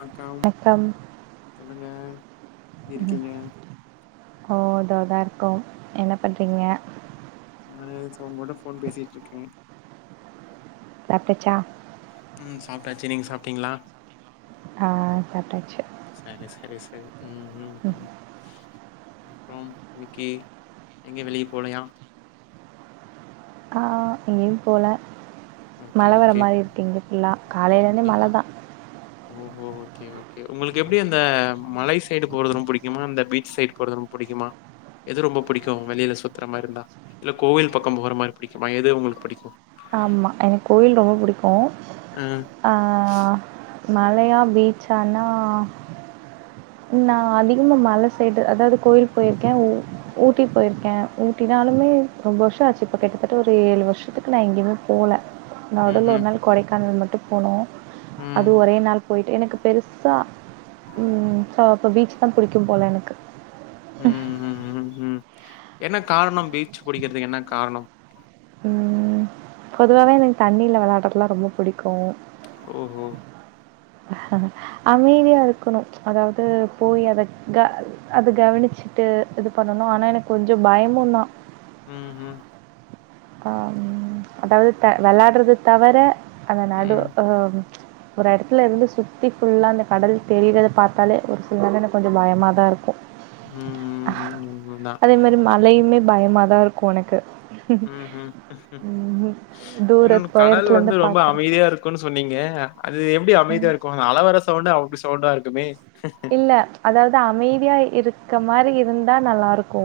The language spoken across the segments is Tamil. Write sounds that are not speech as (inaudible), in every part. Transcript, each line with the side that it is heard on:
left: வணக்கம் சொல்லுங்க எப்டி
right: ம்
left: இருக்கீங்க
right: ஓ இதோ (unintelligible) கோம் என்ன பண்றீங்க
left: நானு சோ உங்கூட ஃபோன் பேசிட்ருக்கே
right: சாப்டாச்சா
left: ம் சாப்ட்டாச்சு நீங்க சாப்ட்டீங்களா
right: ஆ சாப்டாச்சு
left: சரி சரி சரி
right: ம்
left: அப்றோம் இன்னிக்கு எங்கே வெளிய போலையா
right: ஆ எங்கயு போல
left: ஓகே
right: மழ வர
left: ஓகே
right: மாரி இருக்கு இங்கிட்டுல்லா காலைல இருந்தே
left: அப்டியா
right: மழதா
left: ஓஹோ ஓகே ஓகே உங்களுக்கு எப்டி அந்த மலை சைடு போறது ரொம் புடிக்குமா இந்த பீச் சைடு போறது ரொம் புடிக்குமா எது ரொம்ப புடிக்கு வெளியில சுத்தற மாரி இருந்தா இல்ல கோயில் பக்கோ போற மாரி புடிக்குமா எது உங்களுக்கு புடிக்கு
right: ஆமா எனக் கோயில் ரொம்ப புடிக் கு
left: அ
right: ஆ மலையா பீச்சானா நா அதிகமா மல சைடு அதாவது கோயில் போயிருக்கே ஊட்டி போயிருக்கே ஊட்டினாலுமே ரொம்ப வருஷோ ஆச்சு இப்ப கிட்டத்தட்ட ஒரு ஏழு வருஷத்துக்கு நா எங்கியுமே போல நடுல ஒரு
left: ம்ஹும்
right: நாள் கொடைக்கானல் மட் டு போனோ அது
left: ம்
right: ஒரே நாள் போய் எனக்கு பெருசா ம் சோ அப்ப பீச்ச தா புடிக்கு போல எனக்கு
left: உம் ம் ம் உம் என்ன காரணோ பீச்சு புடிக்கிறதுக்கு என்ன காரணோ
right: ம் பொதுவாவே எனக்கு தண்ணில வெளையாடுறதுல்லா ரொம்ப பிடிக்கு
left: ஓஹோ
right: அமைதியா இருக்கணு அதாவது போய் அத க அத கவனிச்சுட்டு இது பண்ணணு ஆனா எனக்கு கொஞ்ச பயமு தா
left: உம் ம்
right: ஆஹம் அதாவது த விளயாட்றது தவிர அந்த நடு
left: ம்.
right: ஒரு எடத்துல இருந்து சுத்தி ஃபுல்லா அந்த கடல் தெரிறத பாத்தாலே ஒரு சில நேரோ எனக்கு கொஞ்ச பயம தா இருக்கு அ
left: ம். உண்மதான்.
right: அதே மாரி மழையுமே பயமாதா இருக் கு எனக்கு
left: ம் ம்
right: ம்.
left: இன்னொன்னு
right: தூரத்
left: கடல்
right: உயரத்துலருந்து
left: வந்து ரொம்ப
right: பார்க்குறப்போ.
left: அமைதியா இருக்குனு சொன்னீங்க அது எப்படி அமைதியா
right: ம்.
left: இருக்கு அலவர ச வுண்டே அப்படி சவுண்டா இருக்குமே
right: இல்ல அதாவது அமைதியா இருக் க்க மாரி இருந்தா நல்லா இருக் கோ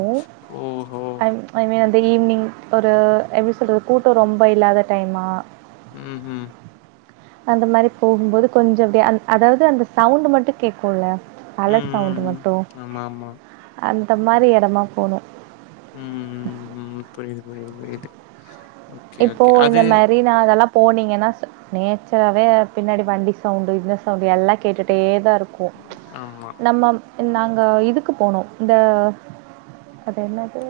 left: ஓஹோ!
right: ஐ ஐ (unintelligible) டுடே ஈவ்னிங் ஒரு எப்டி சொல்றது குட்டோ ரொம்ப இல்லாத டைமா
left: உம் ஹம்
right: அந்த மாரி போகும்போது கொஞ்சொ அப்டியே அந் அதாவ்து அந்த சவுண்ட் மட்டு கேக்கும்ல
left: ம்.
right: அல சவுண்டு
left: ம்.
right: மட்டு அந்
left: ஆமா, ஆமா.
right: அந்த மாரி எடமா போணு
left: உம் ம் ம் ம் ம் ம் புரியுது புரியுது புரியுது ஓகே,
right: இப்போ
left: ஓகே. அது
right: இந்த மாரி நா அதெல்லாப் போனீங்கன்னா சொ நேச்சரவே ஆஹ் பின்னாடி வண்டி சவுண்டு இந்த சவுண்ட்டு எல்லா கேட்டுடே தா ருக்கு
left: ஆமா.
right: நம்மம் நாங்க இதுக்கு போனோ இந்த அது என்னது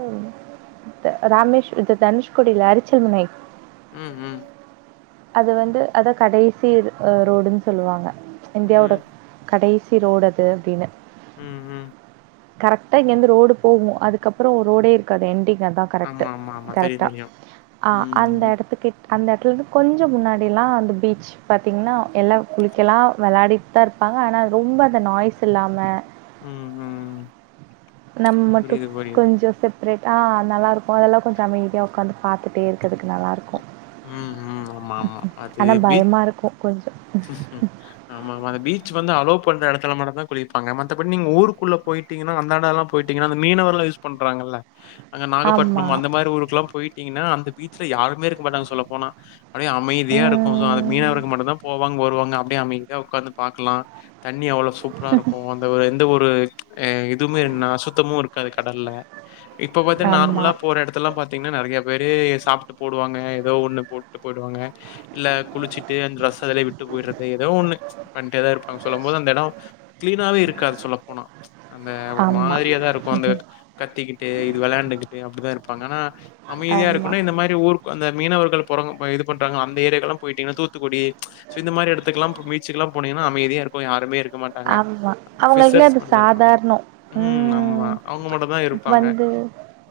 right: ராமேஸ் இது தனுஷ்கோடில அரி ச்சல் முனை
left: உம் உம்
right: அது வந்து அத கடைசி இது ஆஹ் ரோடுன்னு சொல்லுவாங்க இந்தியாவுட
left: ம்.
right: கடைசி சிரோடது அப்டின்னு
left: உம் உம்
right: கரெக்டா இங்கிருந்து ரோடு போகோ அதுக்கப்புரொ ரோடே இருக்காது எண்டிங் அதா கரெக்டு
left: ஆமா, ஆமா, ஆமா. தெரியும்,
right: கரெக்டா
left: தெரியும்.
right: அ
left: ம்.
right: அந்த எடத்துக்குகிட் அந்த எடத்லேந்து கொஞ்சம் முன்னாடிலாம் அந்த பீச் பாத்திங்கன்னா எல்லா குளிக்கெலாம் விளாடிட்டு தா இருப்பாங்க ஆனா ரொம்ப அந்த நாய்ஸ் இல்லாம
left: ம். ம்.
right: நம்ம மட்டும்
left: புரியுது, புரியுது.
right: (unintelligible) ரெட் அஹ் நல்லாயிருக்கும் அதெல்லாம் கொஞ்சோ அமைதியா உக்காந்து பாத்துட்டே இருக்கத்துக்கு நல்லாருக்கு
left: ம் ம் ஆமா ஆமா அது பீச்
right: பயமா இருக்கும் கொஞ்சம்.
left: ஆமா ஆமா அந்த பீச் வந்து அலோ போன்ற எடத்துல மட்டும்தா குளிப்பாங்க மத்தபடி நீங்க ஊருக்குள்ள போய்ட்டீங்க அந்தாண்டெல்லா போய்ட்டீங்கன்னா அந்த மீனவர் எல்லாம் யூஸ் பண்றாங்கல்ல அங்க
right: ஆமா.
left: நாகப்பட்டினம் அந்த மாரி ஊருக்குலாம் போய் டிங்கன்னா அந்த பீச்சல யாருமே இருக்க மாட்டாங்க சுத் சொல்ல போனா அப்டியே அமைதியா இருக்கு சோ அது
right: ம்.
left: மீனவர்க மட்டும்தா போவாங்க வருவாங்க அப்டியே அமைதியா உக்காந்து பாக்கலா தண்ணி அவ்வளோ சூப்பரா இருக்கும் அந்த வெந் எந்த ஒரு அஹ் இதுவுமே (unintelligible) சுத்தமும் இருக்காது கடல்ல இப்ப பாத்தின்ன
right: ஆமா,
left: நார்மலா போற இடதல்லா பாத்தீங்கன்னா நறைய வெறயே சாப்ட்டு போடுவாங்க ஏதோ ஒண்ணு போட்டு போய்டுவாங்க இல்ல குளிச்சிட்டு அந்த ட்ரெஸ் அதுலயே விட்டு போய்டுறது ஏதோ ஒண்ணு பண்டேதா இருப்பாங்க சொல்லும் போது அந்த எடம் கிளீனாவே இருக்காது சொல்லப்போனா அந்த ஒரு
right: ஆமா.
left: மாத்ரியா தா இருக்கும் அந்த
right: ம்ஹ்ம்.
left: கத்திக்கிட்டு இது வெள்ளையாண்டுகிட்டு அப்டிதா இருக்கும் இப்ப (unintelligible)
right: ஆமா.
left: அமைதியாருக்கணு இந்த மாரி ஊருக் வந்த மீனவர்கள் (unintelligible) ஆ இதுப்பண்றாங்ள அந்த ஏரியாக்குலா போய்ட்டிங்கனா தூத்துக்குடி சோ இந்த மாரி எடத்துக்குலா பீச்சிக்குலா போனிங்கனா அமைதியாருக்கு யாருமே இருக்க மாட்டங்க
right: ஆமா அவங்களுக்குலா
left: ஃபிஷ்ஷர்ஸ்
right: அது
left: மட்டு தா இருப்பாங்க
right: சாதாரணோ
left: ம் ஆமா அவுங்க மட்டு தா இருப்பாங்க
right: வந்து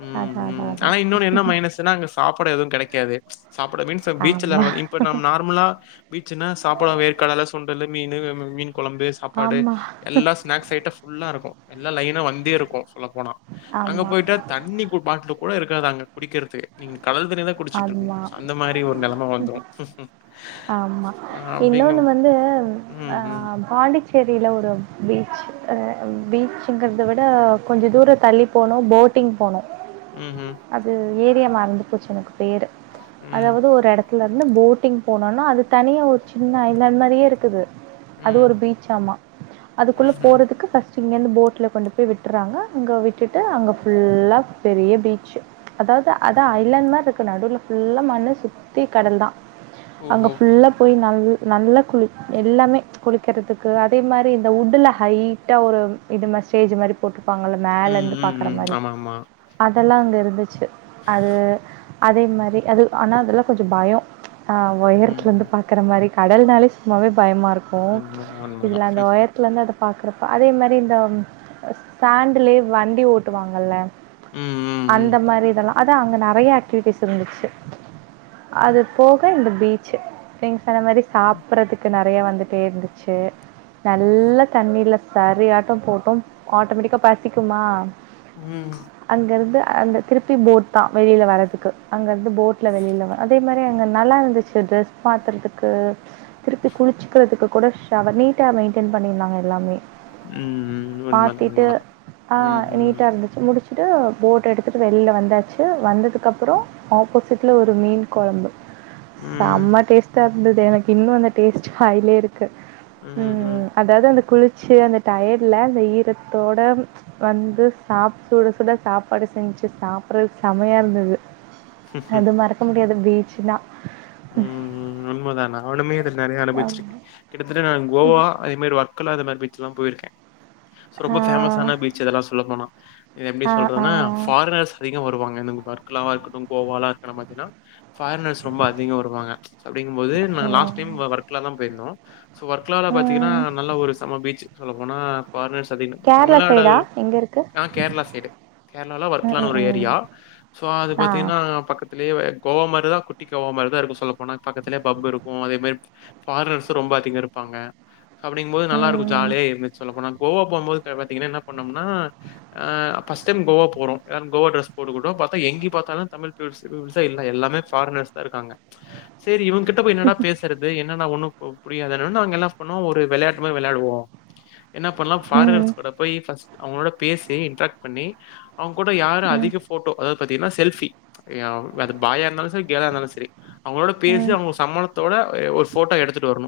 left: ம்
right: அதா அதா
left: ம்
right: அதா
left: ஆனா இன்னொ என்ன மைனஸ்னா அங்க சாப்ட எது கெட க்காது சாப்ட மீன்ஸ் பீச்சல
right: ஆமா
left: இப்ப நம் நார்மலா பீச்னா சாப்ட வேர்கடல சுன் டலு மீனு (unintelligible) மீன் கொழம்பு சாப்பாடு
right: ஆமா
left: எல்லா ஸ்நாக்ஸ் ஐட்ட ஃபுல்லாருக்கு எல்லா லைனு வந்தேருக்கு ல போனா அங்க
right: ஆமா
left: போயிட்டு தண்ணி கு பாட்லு கூட இருக்காது அங்க குடிக்கர்துக்கு நீங்க கடல் தண்ணி தான் குடிச்சிட்டு இருக்கணும்.
right: ஆமா
left: அந்த மாரி ஒரு நெலைம வந்துரும்.
right: ஆமா
left: அ
right: இன்னொன்னு
left: அப்படிங்கும்
right: வந்து
left: ம்,
right: ஆ
left: ம்.
right: பாண்டிச்சேரில ஒரு பீச் பீச்சுங்றத விட கொஞ்சோ தூர தள்ளி போனோ போட்டிங் போனோ
left: ம் ம்
right: அது ஏரியா மறந்து போச்சு எனக்கு பேரு
left: ம்,
right: அதாவது ஒரு எடத்து லருந்து போட்டிங் போனோனா அது தனியா ஒரு சின்ன ஐ லேண்ட் மாரியேருக்குது அது ஒரு
left: ம்.
right: பீச் ஆமா அதுக்குள்ள
left: ம்ஹ்ம்.
right: போறதுக்கு இங்கந்து போட்ல கொண்டு போய் விட்டுறாங்க அங்க விட்டுட்டு அங்கல்லா பெரிய பீச்ச அதாவது அத ஐலண்ட் மாரி இரு நடுவுல ஃபுல்லா மண்ணு சுத்தி கடல் தா அங்க
left: ஓஹோ!
right: ஃபுல்லா போயி நல் நல்லா குளி எல்லாமே குளிக்கறத்துக்கு அதே மாரி இந்த உட்டுல ஹைட்டா ஒரு இது மாரி ஸ்டேஜ் மாரி போட்டு ருப்பாங்கள
left: ம்,
right: மேலருந்து
left: ம்,
right: பாக்குற
left: ம்.
right: மாரி
left: ஆமாமா.
right: அது இதெல்லா அங்கருந்துச்சு அது அதே மாரி அது ஆனா அதெலா கொஞ்ச பயொ ஆ ஒயரத்துலந்து
left: ம்.
right: பாக்குற மாரி கடல்னாலே சும்மாவே பயமாருக்கு
left: உண்மதான்,
right: இதுல
left: உண்மதான்.
right: அந்த ஒயரத்துலந்து அத பாக்குற அதே மெரி இந்த சாண்டுலே வண்டி ஓட்டுவாங்கள்ல
left: ம், ம், ம்.
right: அந்த மாரி இதெல்லா அதா அங்கே நெறையா விட்டஸ் இருந்துச்சு அது போக இந்த பீச் நீங்க சொன்ன மாரி சாப்பறதுக்கு நெறைய வந்துட்டே இருந்துச்சு நல்ல தண்ணி இல்ல சரி ஆட்டம் போட்டோம் ஆட்டோமேட்டிக்கா பசிக்குமா
left: ம்
right: அங்கர்ந்து அந்த திருப்பி போர்ட் தா வெளியில வர்றதுக் அங்கே இருந்து போட்டில வெளியிலவ அதே மாரி அங்கே நல்லா இருந்துச்சு ட்ரெஸ் பாத்துறதுக்கு திருப்பி குளிச்சுக்கிறதுக்கு கூட ஷவர் நீட்டா மெயின்டென் பண்யிருந்தாங்க எல்லாமே
left: உம் உம் உண்மதா
right: மாத்திட்டு
left: உண்மதா உம் உம்
right: ட்டு போட் எடுத்துட்டு வெளியில வந்தாச்சு வந்ததுக்கப் ப்புறோ ஆப்போசிட்டில ஒரு மீன் கொழம்பு
left: ம்
right: செம டேஸ்ட் டா இருந்தது எனக்கு இன்னு அந்த டேஸ்ட் வாயிலே இரு
left: ம்ஹ்ம்
right: உம் அதாது அந்த குளி ச்சு அந்த டயேட்ல அந்த ஈரத்தோடு வந்து சாப்ப சுட சுட சாப்பாடு செஞ்சிச்சு சாப்பிட்றது செமையா இருந்தது அது மறக்க முடியாது பீச்சுன
left: ம் ம் உண்மைதா நானுமே இது நெறைய அனுபவிச்சிருக்கே
right: ஆமா.
left: கிட்டத்தட்ட நா கோவா அதே மாரி (unintelligible) க்கலா இந்த மாரி பீச்லா போயிருக்கே சோ ரொம்ப
right: ஆ.
left: பேமஸான பீச் இதெல்லா சொல்ல போனா எப்டி
right: ஆ, ஆ.
left: சொல்றதுனா பாரினர்ஸ் அதிகோ வருவாங் எனக்கு வெர்க்கலா இருக்கட்டு கோவாலா இருக்கற (unintelligible) அதிகோ வருவாங்க சோ அப்டிங்கும் போது நா
right: ம்.
left: லாஸ் டைம் வர்க்லா தா போயிருந்தோ சோ வர்க்கலாலா பாத்தீங்கன்னா
right: ம்.
left: நல்ல ஒரு செம பீச்சு சொல்லப்போனா ஃபாரினர்ஸ் அதிக
right: கேரளா சைடா?
left: தமிழ்நாடாகலு
right: எங்க இருக்கு?
left: ஆ கேரளா சைடு கேரளால வர்க்கலானு ஒரு ஏரியா சோ அது பாத்தீங்கன்னா பக்கத்து லேவே கோவா மாரிதா குட்டிக் கோவா மாரிதா இருக்கு சொல்ல போனா பக்கத்துலே பப் இருக்கு அதே மாரி ஃபாரினர்ஸும் ரொம்ப அதிக இருப்பாங்க அப்டிங்கும் போது நல்லார்க்கு ஜாலியா இருந்துச் சொல்லப்போனா கோவா போம்போது தே பாத்தீங்கன்னா என்ன பண்ணோனா அ ஃபஸ் டைம் கோவா போறோ எதான் கோவா ட்ரெஸ் போட்டுக்குட்டோம் பாத்தா எங்கே பாத்தாலு தமிழ் ப்யூர்ஸே ப்யூபிள்ஸே இல்ல எல்லாமே ஃபாரினர்ஸ் இருக்காங்க செரி இவங் கிட்ட போய் என்னடா பேசறது என் என்னண்ணா ஒன்னு பு புரியாதாண்ணானு நாங்கெல்லா சொன்னோ ஒரு வெளையாட்டு மாரி வெளையாடுவோ என்ன பண்லா ஃபாரினர்ஸ் கூட போய் ஃபஸ் அவங்களோட பேசி இன்ட்ராக்ட் பண்ணி அவங்க கூட யாரு அதிக ஃபோட்டோ அதாது பாத்தீங்ன்னா செல்ஃபி ய அது பாயா இருந்தாலு செரி கேளா சரி அவங்ளோட பேசி அவங்க சம்மதுத்தோட (unintelligible) ஒரு ஃபோட்டோ எடுத்துட்டு வரணு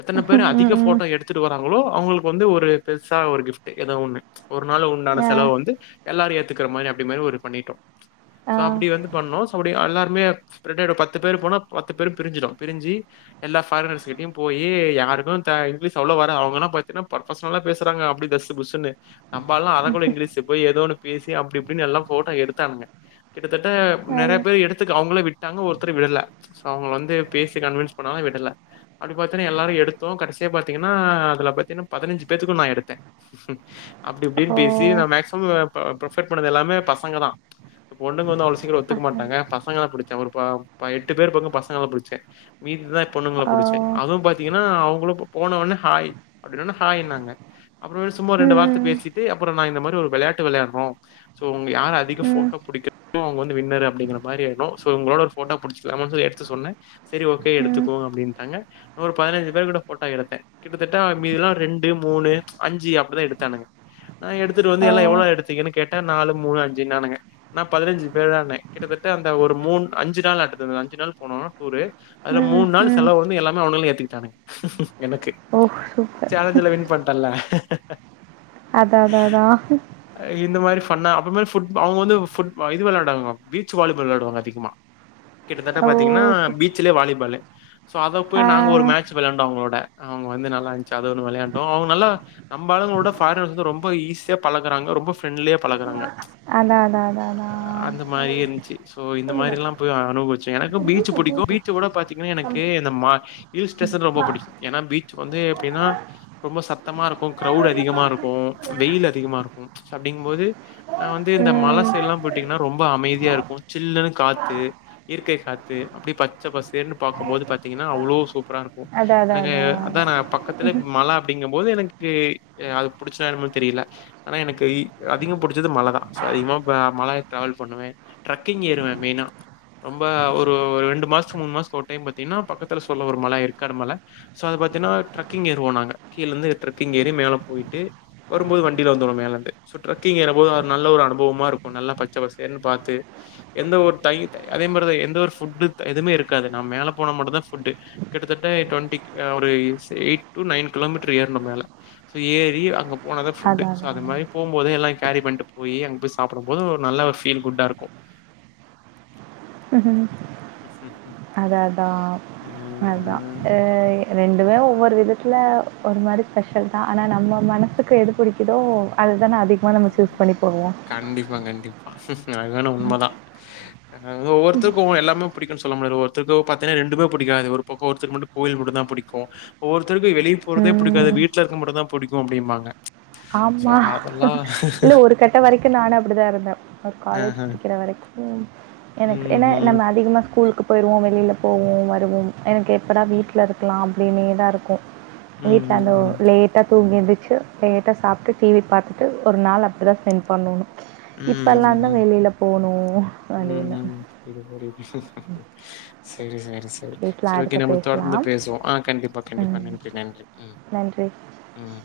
left: எத்தன பேர் அதிக ஃபோட்டோ எடுத்துட்டு வராங் களோ அவங்களுக்கு வந்து ஒரு பெருசா ஒரு கிஃப்ட்டு எதோ ஒன்னு ஒரு நாள் உண்டான செலவ் வந்து எல்லாரு ஏத்துக்கற மாரி அப்டி மாரி ஒரு பண்ணிட்டோ சோ அப்டி வந்து பண்ணோ அப்டி எல்லார் மே (unintelligible) பத் து பேர் போனா பத்து பேரு பிரிஞ்சிரு பிரிஞ்சி எல்லா ஃபாரினர்ஸ்கிட்டயு போயி யாருக்கு த இங்கிலீஷ் அவ்ளோ வர அவங்கல்ல பாத்தீன்னா பர்ஃபசனலா பேசறாங்க அப்படி தஸ்ஸு புஸ்ஸுனு நம்மாலா அரகொல இங்கிலீஸு போய் ஏதோ ஒன்னு பேசி அப்டி இப்டினு எல்லா ஃபோட்டோ எடுத்தானுங்க கிட்டத்தட்ட நெறைய பேர் எடுத்துக்க அவுங்களே விட் டாங்க ஒரு த்திரி விட்ல சோ அவங்க வந்து பேசி கன்வன்ஸ் பண்ணாலு விடல அப்டி பாத்தீனா எல்லாரு எடுத்தோ கடைசியா பாத்தீங்கனா அதுல பாத்தீங்கன்னா பதினஞ்சு பேத்து கூட் நா எடுத்தே அப்டி இப்டின் பேசி நா மேக்சிமம் அ ப ப்ரிஃபேர் பண்ணது எல்லாமே பசங்க தா பொண்டுங்க வந்து அவ்ளோ சீக்கிரோ ஒத்துக்க மாட்டங்க பசங்க தா புடிச்ச ஒரு பாவ் பா எட்டு பேர் பக்கோ பசங்கள புடிச்சே மீது தா பொண்ணுங்கள புடிச்சே அதுவு பாத்தீங்கனா அவங்களு ப போன உட்னே ஹாய் அப்டின்னோன்னே ஹாய்னாங்க அப்புற மேல் சும்மா ரெண்டு வார்த்த பேசிட்டு அப்றோ நா இந்த மாரி ஒரு வெளையாட்டு வெளையாட்ணு சோ யார் அதிக ஃபோட்டோ புடிக்கறாங்ளோ அவுங் வந் வின்னர் அப்டிங்கற மாரி ஆய்ட்னு சோ உங்களோட ஒ ஃபோட்டா புடிச்சிக்கலாமான் சொல்லி எடுத்து சொன்னே சரி ஓகே எடுத்துக்கோ அப்டின்டாங்க நா ஒரு பதனஞ்சு பேர் கூட ஃபோட்டோ எடுத்தே கிட்டத்தட்ட மீதிலா ரெண்டு, மூணு, அஞ்சு அப்படிதா எடுத்தாந்தாங்க. நா எடுத்துட்டு வந்து எல்லா எவ்வளோ எடுத்தீங்கன்னு கேட்டே நாலு, மூணு, அஞ்சுனானுங்க நா பதினஞ்சு பேர்டான்னே கிட்டத்தட்ட அந்த ஒரு மூன் அஞ்சு நாள் (unintelligible) அஞ்சு நாள் போனோ டூரு அதுல மூண் நாள் செலவ் வந்து எல்லா மே அவனுகளே ஏத்துக்கிட்டானுங் எனக்கு சேலஞ்ச்ல வின் பண்டன்ல ஹ்ஹஹ
right: அத்தத்ததா
left: பண்ண அப்ப மேல் ஃபுட் அவங்க வந்து ஃபுட் இது வெளாடாங்க பீச் வாலிபால் வெளயாடுவாங்க அதிகமா கிட்டதட் ட்ட
right: ஓ
left: பாத்தீங்கன்னா
right: சு
left: பீச்சலே வாலிபாலு சோ அத போய்
right: ஆ
left: நாங்க ஒரு மேட்ச் வெளையாண்டோ அவங்களோட அவ்ங்க வந்து நல்லா இன்ச்சு அது ஒன்னு வெளயாண்டோ அவங்க நல்லா நம்மாளுங்களோட ஃபாரினர்ஸ் வந்து ரொம்ப ஈஸியா பழக்குறாங்க ரொம்ப ஃப்ரெண்ட்லியா பழக்குறாங்க
right: அதா அதா அதா அதா
left: ப்பு அனுபுவிச்சே எனக்கு பீச்ச புடிக்கூ பீச்சு ஓட பாத்தீங்கன்னா எனக்கு இந்த மா ஹில் ஸ்டேஷன் ரொம்ப பிடிக்கூ ஏனா வீட் சு வந்து எப்டின்னா ரொம்ப சத்தமா இருக்கூ க்ரௌட் அதிகமா இருக்கூ வெயில் அதிகமா இருக்கூ அப்பிடிங் போது நா வந்து இந்த மல
right: ம்
left: சைட்லா போயிட்டிங்ன்னா ரொம்ப அமைதியா இருக்கூ சில்லுன்னு காத்து இற்கை காத்து அப்டி பச்ச பசேர்ன்னு பாக்கும்போது பாத்தீங்ன்னா அவ்வளோ சூ ப்றா இருக்கூ
right: அதா அதா
left: எனக்கு அதா நா பக்கத்லே மழ அப்டிங்கம் போது எனக்கு அது பிடிச்ச என்னமொன் தெரில ஆனா எனக்கு இ அதிகம் புடிச்சது மல தா ஸோ அதிகமாக மல ட்ராவல் பண்ணுவே ட்ரக்கிங் ஏறுவே மெய்னா ரொம்ப ஒரு ரெண்டு மாஸ்த்துக்கு மூணு மாஸ்த்துக்கு ஒரு டைம் பாத்தீங்ன்னா பக்கத்துல சொல்ல ஒரு மல ஏர்க்காடு மல சோ அத பாத்தென்னா ட்ரக்கிங் ஏறுவோ நாங்க கீழ இருந்து ட்ரக்கிங் ஏறி மேலே போயிட்டு வரும்போது வண்டில வந்துருவோ மேல இருந்து. சோ ட்ரெக்கிங் ஏறும் போது அது நல்ல ஒரு அனுபவமா இருக்கூ நல்லா பச்ச பசேர்ன்னு பாத்து எந்த ஒரு டை அதே மாரா தா எந்த ஒரு ஃபுட்டு் எதுமே எடுக்காத. நா மேலே போனா மட்டூ தா ஃபுட்டு. கிட்டத்தட்ட டுவெண்ட்டி கி ஒரு say eight to nine kilometre ஏற்ணு மேல ஏறி அங்கப் போனாதா ஃபுட்டு
right: அதா
left: சோ அது மாரி
right: அதா.
left: போம்போது எல்லாய் கேரி பண்ணிட்டு போய் அங்க போயி சாப்டும் போது ஒரு நல்ல ஃபீல் குட்டா இருக்கூ
right: ம்ஹு அதா அதா அதா அ
left: ம்.
right: ரெண் எதா ஒவ்வொரு விதத்ல ஒரு மாரி ஸ்பெஷல் தா ஆனா நம்ம மனசுக்கு எது புடிக்குதோ அதுதானே அதிகமா நம்ம சூஸ் பண்ணி போவோ
left: அதுவெனா உண்மதா அது ஒவ்வருத்தருக் ஒவ்வொ எல்லாம புடிக்குன் சொல்ல முடியாது ஒருத்தர்கு பாத்தெனா ரெண்டுமே புடிக்காது ஒரு பக்கோ ஒருத்தர் மட்டு கோவில் மட்டுந்தா புடிக்கு ஒவ்வொருத்தருக்கு வெளிய போறதே புடிக்காது
right: ம்.
left: வீட்ல இருக்க மட்டுந்தா புடிக்கு அப்டீம்பாங்க
right: ஆமா இல்ல ஒரு கட்ட வரைக்கு நானு அப்டிதா இருந்தே ஒ காலேஜ்
left: ஆஹ.
right: புடிக்ற வரைக் ம் எனக்கு என்னா நம்ம
left: ம்ஹ்ம்.
right: அதிகமா ஸ்கூல்க்கு போயிருவோ வெளில போவோ வருவோம் எனக்கு எப்பதா வீட்லருக்லா அப்டின்னே தா இருக்கூ வீட்லந்தோ
left: ம்ஹ்ம்.
right: லேட்டா தூங்கி எந்தி சு லேட் டா சாப்ட்டு டி வி பாத்திட்டு ஒரு நாள் அப்டி தா ஸ்பெண்ட் பண்ணோணு
left: ம்.
right: இப்பெல்லாந்தா
left: ம்.
right: வெளில போணு வண்டில
left: ம். சேரி செ ரிசை செரி ஓக்கே நம்ம தொடர்ந்து பேசுவோம் ஆ கண்டிப்பா கண்டிப்பா
right: ம்.
left: நன்றி நன்றி ம்
right: நன்றி.
left: ம்